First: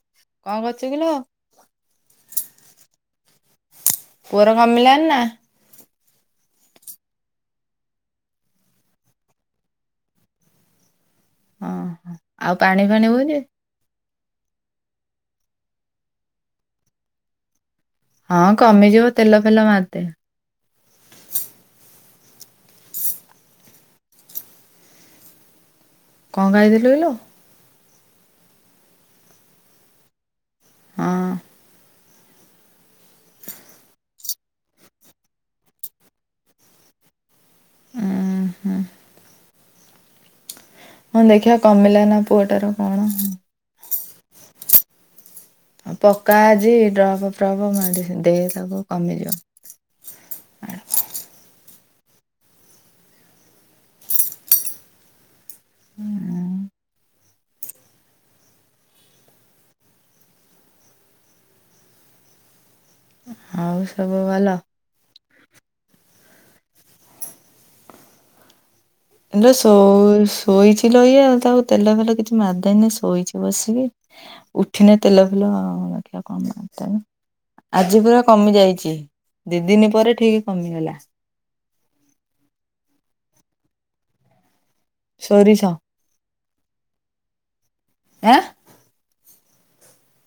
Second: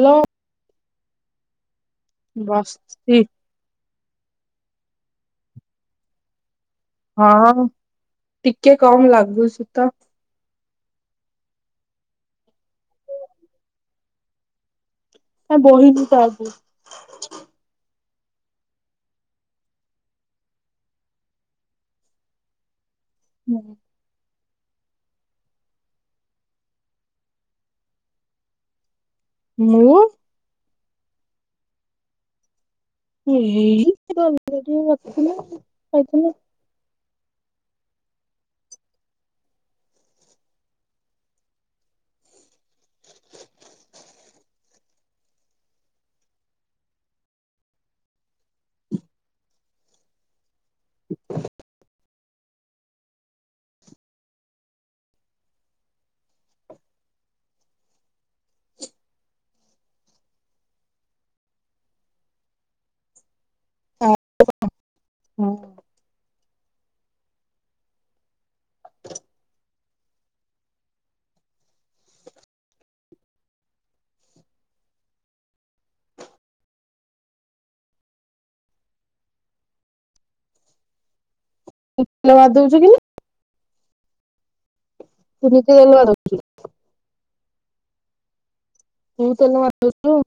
Hello ଶୁଵିଲା ବସିଛି ପୁଅର କମିଲାଣି ନା? ହଁ ଟିକେ କମ ଲାଗୁଛି ତ? ଓଁ ଆଉ ପାଣି ଫାଣି ହଉଛି। ହଁ ବହିିଲି ତ ଆଜି ହଁ କମିଯିବ ତେଲ ଫେଲ ମାରିଦେ ହୁଁ କଣ ଖାଇଥିଲୁ କିଲୋ? ମୁଁ ହଁ [unintelligible] ଉଁ ହୁ ହୁ ହଁ ଦେଖିବା କମିଲା ନା ପୁଅଟାର କଣ ପକା ଆଜି ଡ୍ରପ୍ ଫ୍ରପ୍ ମାଡିଛନ୍ତି ତାକୁ କମିଯାଉ। ଆ [inaudible] ଉଁ ଆଉ ସବୁ ଭଲ? ହଁ ଲୋ ଶୋଇଛି ଲୋ ଇଏ ଆଉ ତାକୁ ତେଲ ଫେଲ କିଛି ମାରଦେନି ଶୋଇଛି ବସିକି। ଉଠିଲେ ତେଲ ଫେଲ [unintelligible] ଆଜି ପୁରା କମି ଯାଇଛି ଦି ଦିନି ପରେ ଠିକ କମିଗଲା। ବାଦ ଦଉଛୁ କିଲୋ। ସୋରିଷ [unintelligible] ଆଁ ତୁ ତ ନୂଆ [unintelligible]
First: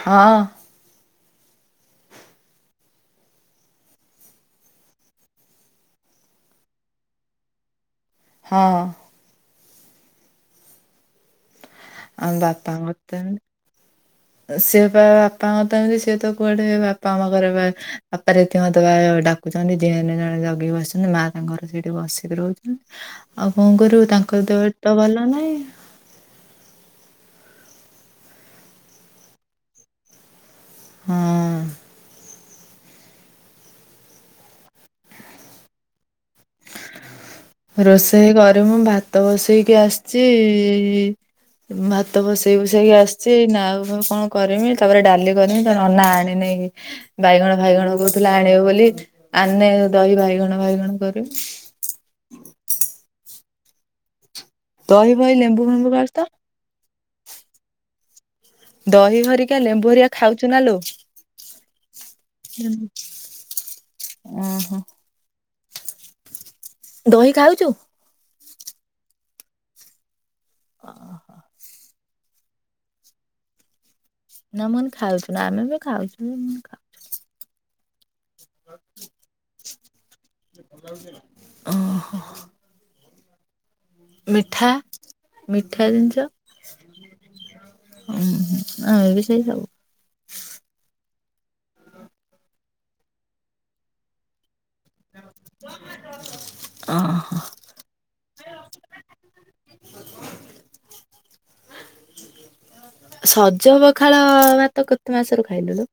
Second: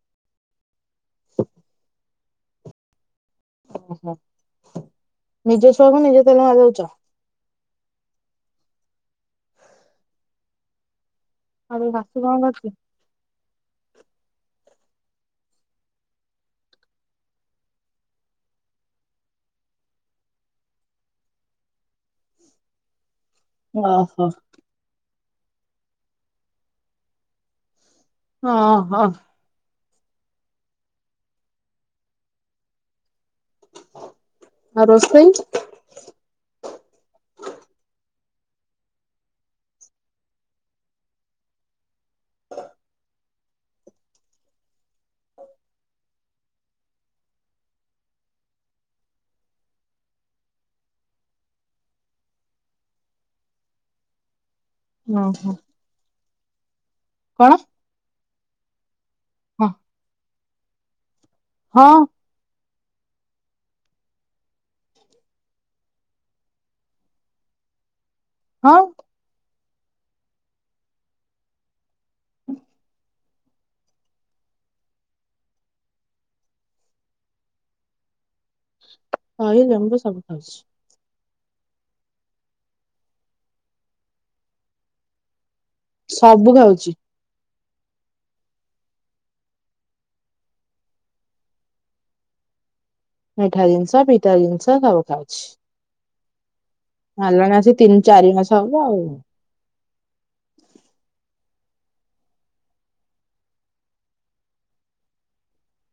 ହଁ। ଓହୋ ନିଜ ଛୁଆକୁ ନିଜେ ତେଲ ମାରି ଦେଉଛ? ହଁ। ଆଉ ତୋ ଶାଶୁ ଆ କଣ କରୁଛି? ବାପାଙ୍କ [unintelligible] ସିଏ ବା ବାପାଙ୍କ ତ ଏମିତି ସିଏ ତ କୁଆଡେ ବାପା ଆମ ଘର ବାପା [unintelligible] ଡାକୁଛନ୍ତି ଯିଏ ହେଲେ ଜଣେ ଜଗିକି ବସିଛନ୍ତି ମା ତାଙ୍କର ସେଇଠି ବସିକି ରହୁଛନ୍ତି। ଆଉ କଣ କରିବୁ ଓହୋ ତାଙ୍କ ଦେହ ତ ଭଲ ନାଇଁ। ହ ହ ହଁ। ଆ ରୋଷେଇ? ରୋଷେଇ କରିବୁ ମୁଁ ଭାତ ବସେଇକି ଆସିଛି ଭାତ ଭସେଇ ବସେଇକି ଆସିଛି ଏନା କଣ କରମି ତାପରେ ଡାଲି କରିମି ତୋ ନନା ଆଣିଲେ ହେ ବାଇଗଣ ଫାଇଗଣ କହୁଥିଲା ଆଣିବ ବୋଲି ଆଣିଲେ ଦହି ବାଇଗଣ ବାଇଗଣ କରିବୁ। [inaudible] ଦହି ଫହି ଓହୋ। ଲେମ୍ବୁ ଫେମ୍ବୁ କରିଛିତ। କଣ? ଦହି ହରିକା ହଁ ଲେମ୍ବୁ ହରିଆ ଖାଉଛୁ ନା ଲୋ? ହଁ। ଓହୋ। ଦହି ଖାଉଛୁ? ହଁ ଓ ହ ଉଁ ନମନ ଖାଉଥିଲା ଆମେ ବି ଖାଉଛୁନ ଖାଉଛୁ। [inaudible] ଲେମ୍ବୁ ଆବୁ ଖାଉଛି ଓ ହୋ ମିଠା ମିଠା ସବୁ ଖାଉଛି। ହଁ ହ ଆମେ ବି ସେ ସବୁ। ମିଠା ଜିନିଷ ପିଠା ଜିନିଷ ସବୁ ଖାଉଛି। ଓହୋ ଆଲାଣା ଯେ ତିନି ଚାରି ମାସ ହବ ଆଉ [inaudible] ସଜ ପଖାଳ ଭାତ କେତେ ମାସରୁ ଖାଇଲୁୁଣୁ?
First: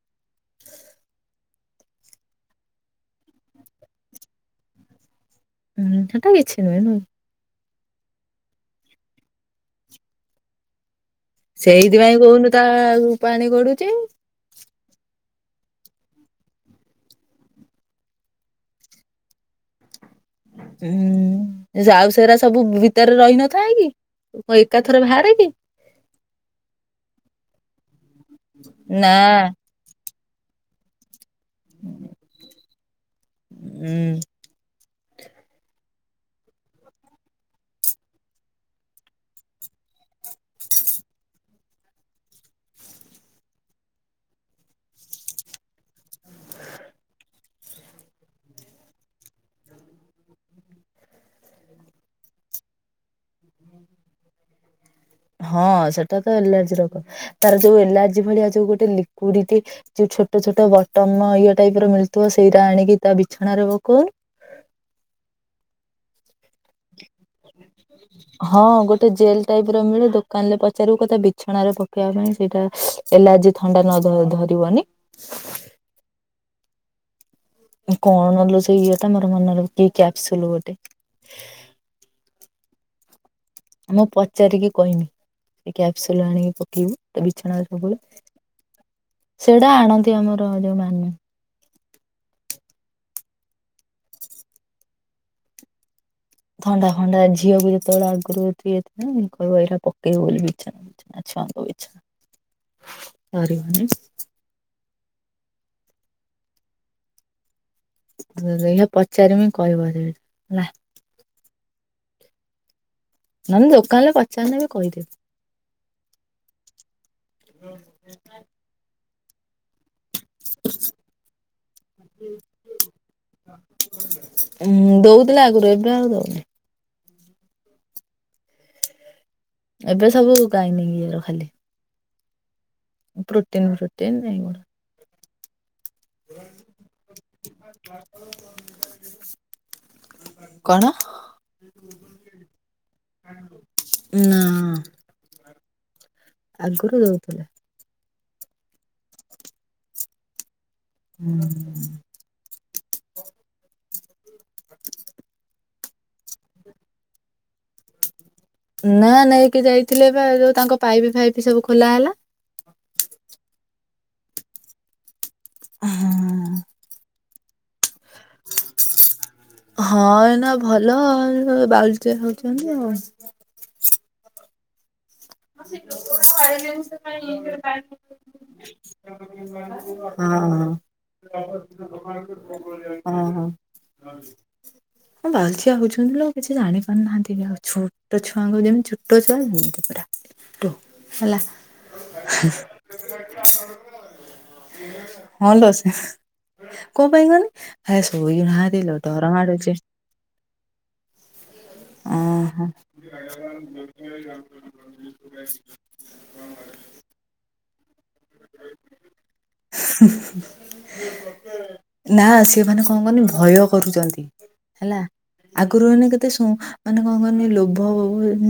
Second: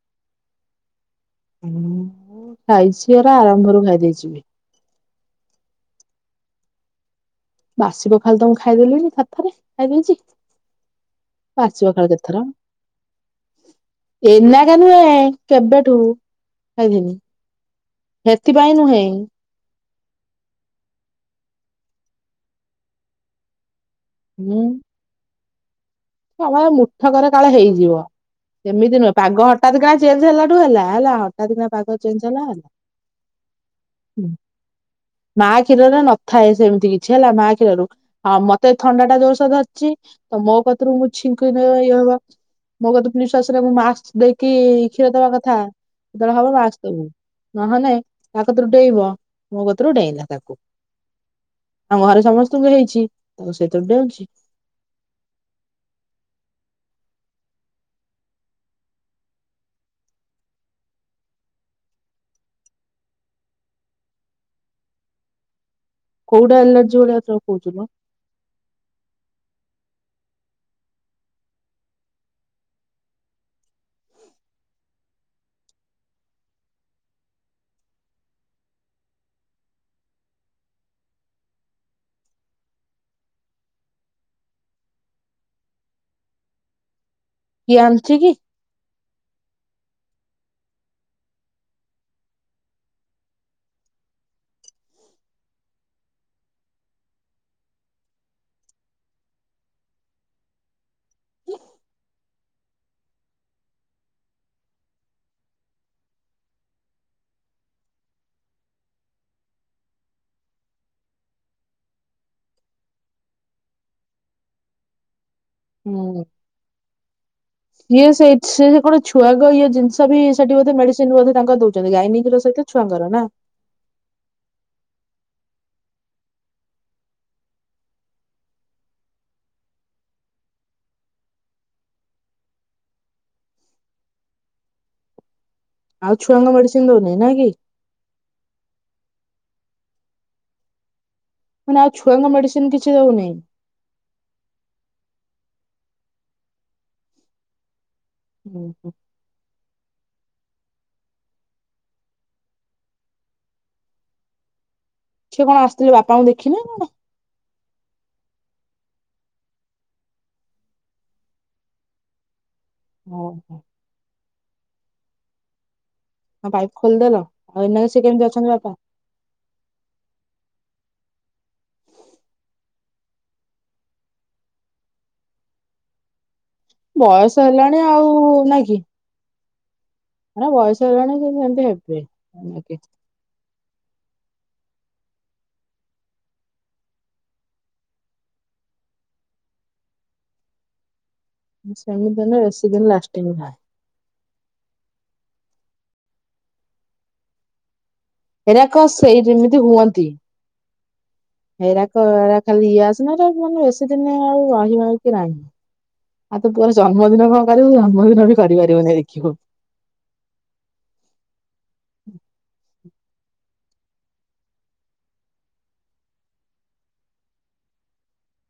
ହ ମୁଁ ଖାଇଛି ଏରା ଆରମ୍ଭରୁ ଖାଇ ଦେଇେଛି। ହୁଁ ହେଟା ମିଛ ନୁ ଏନୁ ବାସିବ ଖାଲି ତମଁ ଖାଇଦେଲିଣିି ହାତ ରେ ଖାଇଦେଇଛି। ପାସିବ କାଳେ ସେଇଥିପାଇଁ କେଥର କହୁନୁ ତା ପାଣି ଗଡୁଚି। ଏନା କା ନୁହେଁ କେବେଠୁ ଖାଇଥିନି ସେଥିପାଇଁ ନୁହେଁ ହୁଁ ଯାଉସରା ସବୁ ଭିତରେ ରହିନଥାଏ କି ମୁଁ ଏକା ଥର ବାହାରରେ କି ସମ ମୁଠକରେ କାଳ ହେଇଯିବ ସେମିତି ନୁହେଁ ନା ପାଗ ହଠାତ କାଁ ଜେଲ୍ ହେଲାଠୁ ହେଲା ହେଲା [inaudible] ରାତି ପାଘ ଚେଞ୍ ହେଲା ହୁଁ ଉଁ ମା କ୍ଷୀରରେ ନଥାଏ ସେମିତି କିଛି ହେଲା ମା କ୍ଷୀରରୁ ଆଉ ମତେ ଥଣ୍ଡା ଟା ଜୋରସୋର ଧରିଛି ତ ମୋ କଥରୁ ମୁଁ ଛିଙ୍କ ନେ ଇଏ ହବ ମଗତପ ନିଶ୍ଵାସରେ ମୁ ମାସ୍କ ଦେଇକି କ୍ଷୀର ଦେବା କଥା ଯେତେବେଳେ ହବ ମାସ୍କ ଦବୁ [inaudible] ନହେଲେ ତା କତରୁ ଡେଇଁବ ମୋ କଥରୁ ଡେଇଁଲା ତାକୁ ଆମ ଘରେ ସମସ୍ତଙ୍କୁ ହେଇଛି ସେତବେ ଯାଉଛି ହଁ ସେଟା ତ ଏଲାର୍ଜି ରୋଗ ତାର ଯୋଉ ଏଲାର୍ଜି ଭଳିଆ ଯୋଉ ଗୋଟେ ଲିକଉଡି ଛୋଟ ଛୋଟ ବଟମ ଇଏ ଟାଇପ ର ମିଳୁଥିବ ସେଇଟା ଆଣିକି ତା ବିଛଣାାରେ ପକଉନୁ। [inaudible] କୋଉଟା ଏଲର୍ଜି ଭଳିଆ ତୋର କହୁଛୁ ମ ହଁ ଗୋଟେ ଜେଲ ଟାଇପର ମିଳେ ଦୋକାନରେ ପଚାରିବୁ କଥା ବିଛଣାରେ ପକେଇବା ପାଇଁ ସେଇଟା ଏଲାର୍ଜି ଥଣ୍ଡା ନ ଧରିବନି [inaudible] କଣଲୁ ସେ ଇଏ ତ ମୋର ମନରେ କି କ୍ୟାପସୁଲ ଗୋଟେ ଆ ମୁଁ ପଚାରିକି କହିମି ସେ କ୍ୟାପସୁଲ ଆଣିକି ପକେଇବୁ ବିଛଣା କିଏ ଆଣିଛି ସବୁବେଳେ କି? ସେଟା ଆଣନ୍ତୁ ଆମର ଯୋଉମାନେ ଥଣ୍ଡା ଫଣ୍ଡା ଝିଅକୁ ଯେତେବେଳେ ଆଗରୁ ନା ଏଇଟା ପକେଇବ ବୋଲି ବିଛଣାରେ ବିଛଣା ସାରାନି [inaudible] ପଚାରିମି କହିବ ସେ ହେଲା ନହେଲେ ଦୋକାନରେ ପଚାରିଲେ ବି କହିଦେବେ ହୁଁ ଇଏ ସେ ସେ କଣ ଛୁଆଗ ଇଏ ଜିନିଷ ତଥାପି ସେଠି ବୋଧେ ମେଡିସିନ ବ ତାଙ୍କ ଦଉଛନ୍ତି ଗାଇନିଙ୍ଗ ର ସହିତ ଛୁଆଙ୍କର ନା ଉଁ ଦଉଥିଲା ଆଗରୁ ଏବେଆଉ ଦଉନି ଏବେ ସବୁ ଗାଇନିଙ୍ଗର ଖାଲି ପ୍ରୋଟିନ ପ୍ରୋଟିନ୍ ଏ ଗୋ ଆଉ ଛୁଆଙ୍କ ମେଡିସିନ୍ ଦଉନି ନାଇଁ କି କଣ ମାନେ ଆଉ ଛୁଆଙ୍କ ମେଡିସିନ କିଛି ଦଉନି। ନା ଆଗରୁ ଦଉଥିଲେ ହୁଁ ହୁ [inaudible] ହୁଁ [inaudible] ତ ବାପାଙ୍କୁ ଦେଖିନ କଣ ନା ନେଇକି ଯାଇଥିଲେ ବା ଯୋଉ ତାଙ୍କ ପାଇପ୍ ଫାଇପ୍ ସବୁ ଖୋଲା ହେଲା ଓ ହୋ ହ ହଁ ହ ପାଇପ୍ ଖୋଲିଦେଲ ଆଉ ଏ ସେ କେମିତି ଅଛନ୍ତି ବାପା ବାଉଳେ ଚାଉଳି ହଉଛନ୍ତି ଆଉ ଆ ସେ [inaudible] ବୟସ ହେଲାଣି ଆଉ ନା କିି ହଁ ହ ହଁ ହ ସେ ସେମିତି ହେବେ। ନା କି? [inaudible] ହଁ [inaudible] ହଁ ବାଉଳି ଚଉଳି ହଉଛନ୍ତି ନାଉ କିଛି ଜାଣି ପାରୁନାହାନ୍ତି ଆଉ ଛୋଟ ଛୁଆଙ୍କୁ ଯେମିତି ଛୋଟ ଛୁଆ ଯେମିତି ପୁରା ତ [inaudible] ସେମିତିିନ ବେଶୀ ଦିନ ଲାଷ୍ଟିଙ୍ଗ ନାଁ ହଁ ଲସ କୋଉ ପାଇଁ କହନି [inaudible] ଏ ଶୋଇ ହେରାକ ନାହାନ୍ତି ଲୋ ସେଇ ଡର ମାଡୁଚି ଏଇରାା ଏ ଖାଲି ଓହୋ। ଇଏ ଆସନା ମାନେ ବେଶୀ ଦିନ ଆଉ ରହିବା କି ରାଣିବ [inaudible] ଆଉ ତ ପୁଅର ଜନ୍ମଦିନ କଣ କରିବୁ? ଜନ୍ମଦିନ ବି କରିପାରିବୁନି ଦେଖିବୁ। ନା ସେ ମାନେ ଭୟ କରୁଚନ୍ତି ହେଲା। ଆଗରୁକେତେ ଶୁଣ ମାନେ କଣ କରନି ଲୋଭ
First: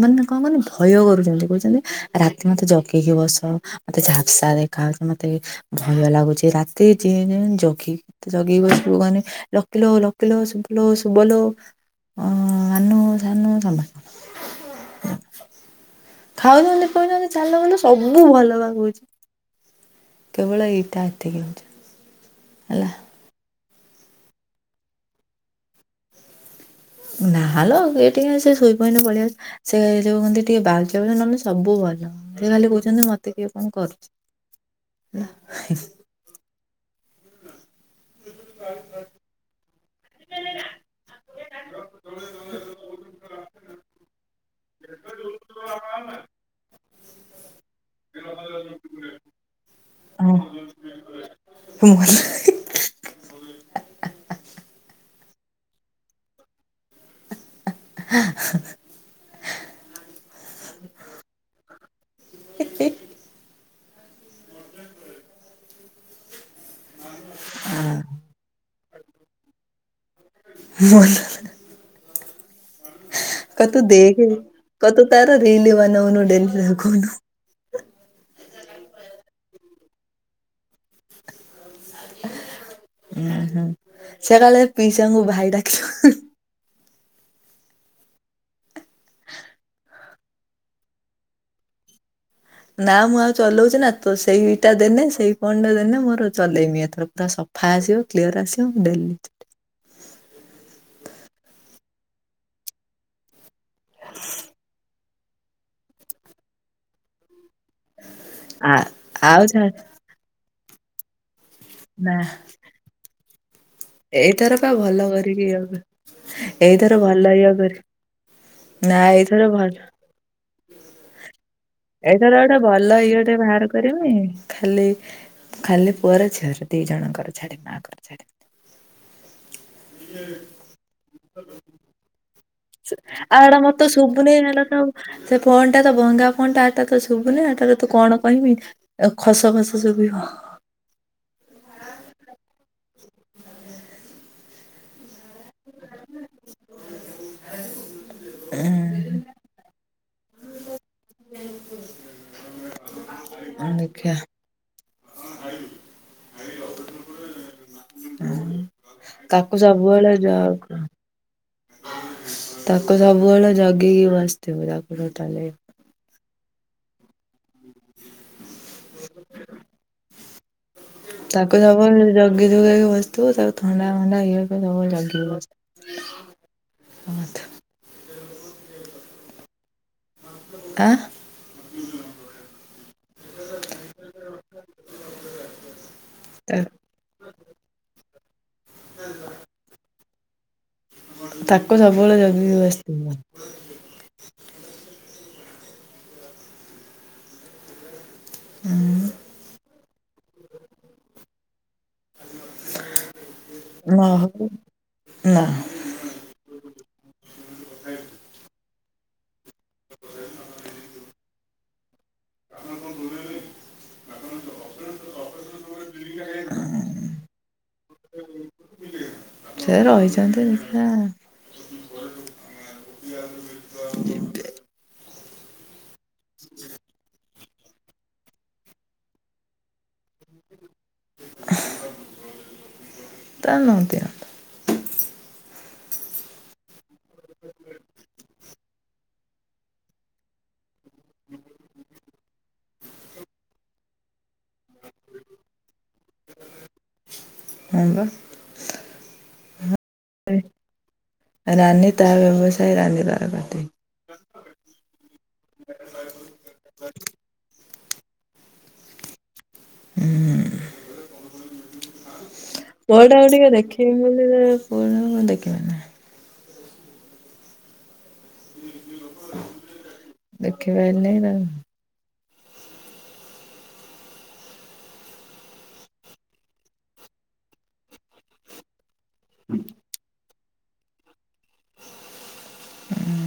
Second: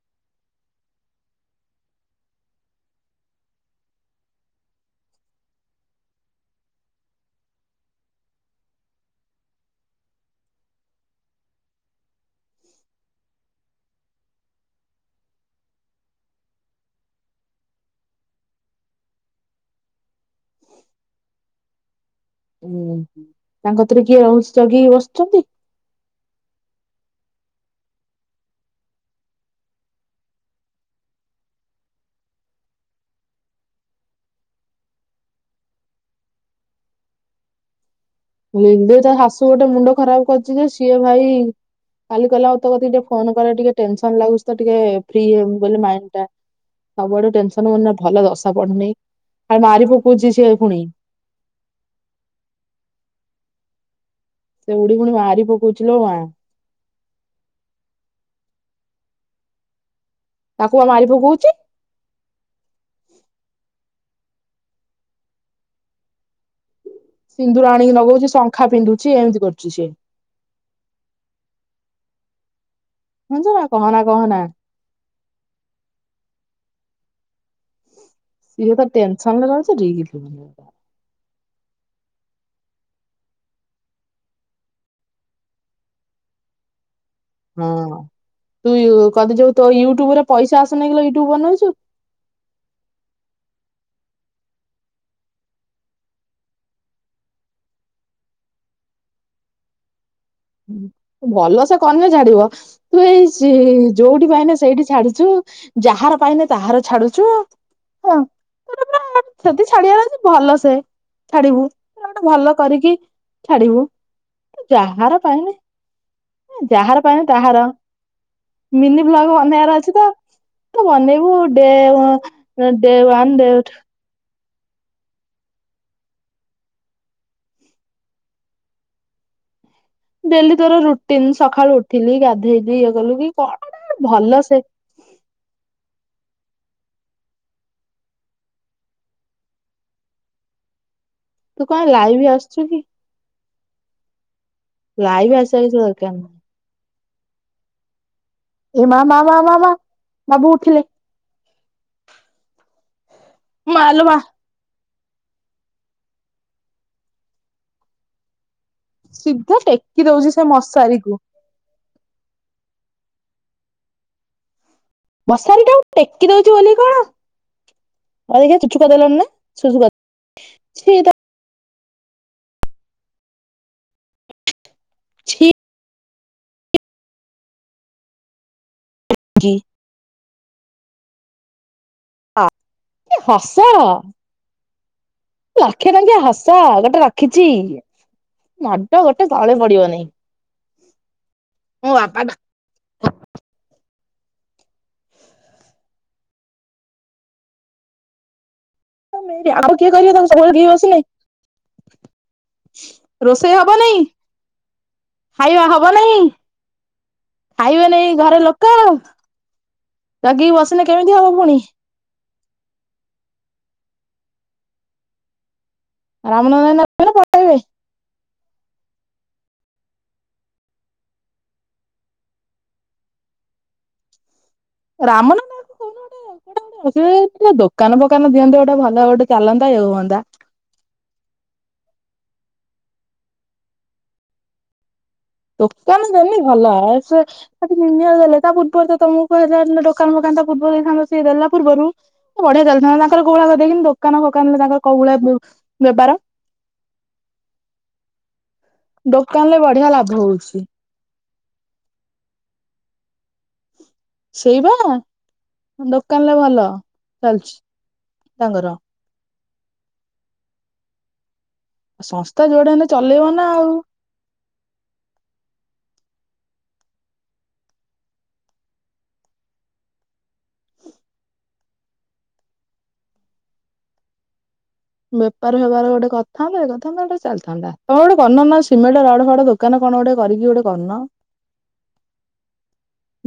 ମାନେ କଣ କରନି ଭୟ କରୁଛନ୍ତି କହୁଛନ୍ତି ରାତି ମତେ ଜଗିକି ବସ ମତେ ଝାପ୍ସା ଦେଖ କାହା ମତେ ଭୟ ଲାଗୁଚି ରାତି ଯେ ଜଗି ଜଗି ବସିବୁ ମାନେ ଲକିଲୋ ଲୋକିଲୋ ଶୁଭଲୋ ଶୁଭଲାନୁ ସାନୁ ସମସ୍ତ [inaudible] ଖାଉଛନ୍ତି ପିଉଛନ୍ତି ଚାଲୁଛନ୍ତି ସବୁ ଭଲ ବା କହୁଛି। କେବଳ ଏଇଟା ଏତିକି ଜିତିଷ। ହୁଁ ତାଙ୍କୁ କିଏ ରହୁ ଜଗି ବସିଛନ୍ତି? ନାଲୋ କି ଟିକେ ସେ ଶୋଇ ପନ ପଳେଇଆ ସେ ଯୋଉ କହନ୍ତି ଟିକେ ବାଉଳ ନହେଲେ ସବୁ ଭଲ। ସେ ଖାଲି କହୁଛନ୍ତି ମତେ କିଏ କଣ କରୁଛି ହେଲା। ତାର ଶାଶୁ ଗୋଟେ ମୁଣ୍ଡ ଖରାପ କରୁଛି ଯେ ସିଏ ଭାଇ କାଲି କଲେ ଆଉ ତ କ ଟିକେ ଫୋନ କଲେ ଟିକେ ଟେନସନ ଲାଗୁ ତ ଟିକେ ଫ୍ରି ହେବ ବୋଲି ମାଇଣ୍ଡ ଟା ସବୁଆଡୁ ଟେନସନ ମ ଭଲ ଦଶା ପଢୁନି ଖା ମାରିବୁ ପୂଜିଛି ଆଉ ପୁଣି। [inaudible] ସେ ବୁଢି ପୁଣି ବାହାରି ପକଉଚି ଲୋ ମା। [unintelligible] ତାକୁ ପା ମାରି ପକଉଛି। କେତେ ସିନ୍ଦୁର ଆଣିକି ଲଗଉଛି ଶଙ୍ଖା ପିନ୍ଧୁଛି ଏମିତି କରୁଛି ସି କହ ତୁ ଦେଖ କହନା କତୁ ତାର ରିିଲ ବାନଉନୁ ଡେଲି। [unintelligible] ସିଏ ତ ଟେନସନ ରହୁଛି ରିଲ ବନେଇବ ତାର ହଁ ହୁଁ ସେକାଳେ ପିସାଙ୍କୁ ଭାଇ ଡାକିବ ହଁ। ତୁ କଣ ତି ଯୋଉ ତୋ ୟୁଟ୍ୟୁବ ରେ ପଇସା ଆସୁନେଇ କିଲୋ ୟୁଟୁବ ବନଉଛୁ। ନା ମୁଁ ଆଉ ଚଲଉଛି ନା ତ ସେଇଟା ଦେନେ ସେଇ ଫୋନ୍ ଦେନେ ମୋର ଚଲେଇମି ଏଥର ପୁରା ସ ଫା ଆସିବ କିଲଅର ଆସିବ ମୁଁ [inaudible] ଭଲ ସେ କନେ ଛାଡିବ ତୁ ଏଇ ସି ଯୋଉଠି ପାଇଁନେ ସେଇଠି ଛାଡି ଛୁ ଯାହାର ପାଇନେ ତାହାର ଛାଡୁଛୁ। ହଁ ଆ [unintelligible] ଆଉ ଛା ଯଦି ଛାଡିବାର ଅଛି ଭଲ ସେ ଛାଡିବୁ ନା ଗୋଟେ ଭଲ କରିକି ଛାଡିବୁ ଏଇଥର ପା ଯାହାର ପାଇନେ [unintelligible] ଏଇଥର ଯାହାର ଭଲ ପାଇଁ ଇଏ ତାହାର। କରି ନା ମିନି ବ୍ଲଗ ଏଇଥର ଭଲ ବନେଇବାର ଅଛି ତ ତ ବନେଇବୁ ଆଉ ଏଇ ଥର ଗୋଟେ ଭଲ ଇଏ ଟେ ବାହାର କରିମି। ଖାଲି ଖାଲି ପୁଅର ଝିଅର ଦି ଜଣଙ୍କର ଛାଡିବି ମାଆଙ୍କର ଛାଡିବିନି। [inaudible] ଡେଲି ତୋର ରୁଟିନ ସକାଳୁ ଉଠିଲି ଗାଧେଇଲି ଇଏ କଲୁ କି ଆଉ ଏଇଟା ତ ମତେ କଣ ଶୁବୁନି ଭଲ ସେ ହେଲା ତ ସେ ଫୋନଟା ତ ଭଙ୍ଗା ଫୋନ ଟା ଏଟା ତ ଶୁଭୁନି ଏଟା ତ ତୁ କଣ କହିବି ଖସ ଖସ ଶୁଭିବ। ତୁ କଣ ଲାଇଭ୍ ଆସୁଛୁ କି? ଲାଇଭ ଆସିବା କିଛି ଦରକାର ନାହିଁ। [inaudible] ଏ ମା ମା ମା ମା ମା ବାବୁ ଉଠିଲେ। ମାଲୋ ମା ଦେଖା। ଉଁ ତାକୁ ସିଧା ଟେକି ସବୁବେଳେ ଜ ଦଉଛି ସେ ମଶାରୀକୁ। ତାକୁ ସବୁବେଳେ ଜଗିକି ବସିଥିବୁ ତାକୁ ଟୋଟାଲି ମସାରୀ ଟା ଟେକି ଦଉଛିୁ ବୋଲି କଣ ଆ ଦେଖିବା ଚୁଚୁ କରି ଦେଲଣିନା, ସୁସୁ ଛି ଏଇଟା କ ଜଗି ଜଗିକି ବସିଥିବ ତାକୁ ଥଣ୍ଡା ଫଣ୍ଡା ହେଇ କରିବ। ଜ-ଜଗିବ ଛି [inaudible] [unintelligible] ଆଁ? ଆ କି ହସ। ଲକ୍ଷେ ଟଙ୍କିଆ ହସ ଗୋଟେ ରଖିଛି, ମାଡ ଗୋଟେ ତଳେ ପଡିବନି। ତାକୁ ମୋ ସବୁବେଳେ ବାପା ଆଉ ଜଗିକି ବସିଥିବୁ। ଆଉ କାମ କିଏ କରିବ ତାକୁ ସବୁବେଳେ ଜଗିକି ବସିଲେ? ରୋଷେଇ ହବ ନ ନାଇଁ? ହଉ ନା ଖାଇବା ହବ ନାଇଁ, ଖାଇବେ ନାଇଁ ଘରେ ଲୋକ? ଜଗିକି ବସିଲେ କେମିତି ହବ ପୁଣି? [inaudible] ରାମନବମି [inaudible] ନା ପଠେଇବେ? ସେ ରହିଯାନ୍ତୁ ଦେଖିବା [inaudible] ରାମନବମୀ ରେ କୋଉଠି ଗୋଟେ, କୁଆଡେ ଗୋଟେ ରୋଷେଇ ଏ ଦୋକାନ ଫୋକାନ ଦିଅନ୍ତେ ଗୋଟେ ଭଲ ଗୋଟେ ଚାଲନ୍ତା ଇଏ ହୁଅନ୍ତା। ତା ନ ଦିଅନ୍ତୁ। ଦୋକାନ ଦେନି ଭଲ ସେଠ ଦୁନିଆ ଦେଲେ ତା ପୂର୍ବରୁ ତମକୁ କୁହା ହେଇଥିଲା ଦୋକାନ ଫୋକନ୍ ତାକୁ ଦେଇଥାନ୍ତତା ସେ ଦେଲା ପୂର୍ବରୁ ବଢିଆ ଚାଲିଥାନ୍ତା ତାଙ୍କର କୋଉଳି ଦେଇକି ଦୋକାନ ଖ ଦୋକାନରେ ତାଙ୍କର କୋଉ ଭଳିଆ ବେପାର? ହଁ ବା ଦୋକାନ ରେ ବଢିଆ ଲାଭ ହଉଛି। ରାନୀ ତା ବ୍ୟବସାୟ ରାନୀ ର ପାଟି। ସେଇବା ଦୋକାନରେ ଭଲ ଚାଲଛି। ତାଙ୍କର। ହୁଁ। ସଂସ୍ଥା ଯୋଉଟା ହେଲେ ଚଲେଇବ ପୁଅଟାକୁ ନା ଟିକେ ଆଉ ଦେଖିମୀ ବୋଲି ତ ପୁଅଟା କୁ ଦେଖି ପାରୁନି। ଦେଖି ବଲେ ନାହିଁ। ବେପାର ଫେପାର ଗୋଟେ କରିଥାନ୍ତେ ଇଏ କରିଥାନ୍ତେ ଗୋଟେ ଚାଲିଥାନ୍ତା, ତମର ଗୋଟେ ବନଉନ ସିମେଣ୍ଟ ଗୋଟେ ରଡ ଫଡ ଦୋକାନ କଣ ଗୋଟେ କରିକି ଗୋଟେ କରୁନ।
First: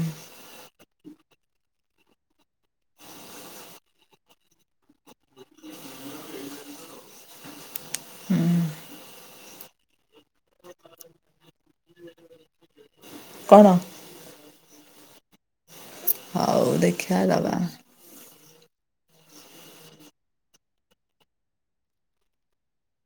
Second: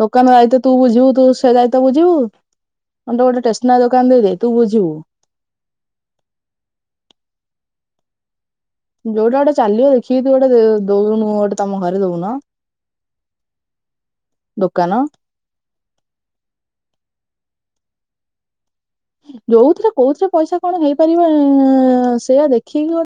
ଦୋକାନ ଦାୟିତ୍ୱ ତୁ ବୁଝିବୁ, ତୁ ସେ ଦାୟିତ୍ଵ ବୁଝିବୁ? ତତେ ଗୋଟେ ଷ୍ଟେସନାରୀ ଦୋକାନ ଦେଇଦେ, ତୁ ବୁଝିବୁ। [unintelligible] ହୁଁ ଯୋଉଟା ଗୋଟେ ଚାଲିବ ଦେଖ ସିଏ ତୁ ଗୋଟେ ଦଉନୁ ଗୋଟେ ତମ ଘରେ ଦଉନ, କଣ ଦୋ କାନ ହଉ ଦେଖିବା ଦବା। ଯୋଉଥିରେ କୋଉଥିରେ ପଇସା କଣ ହେଇପାରିବ ସେଇୟା ଦେଖିକି ଗୋଟେ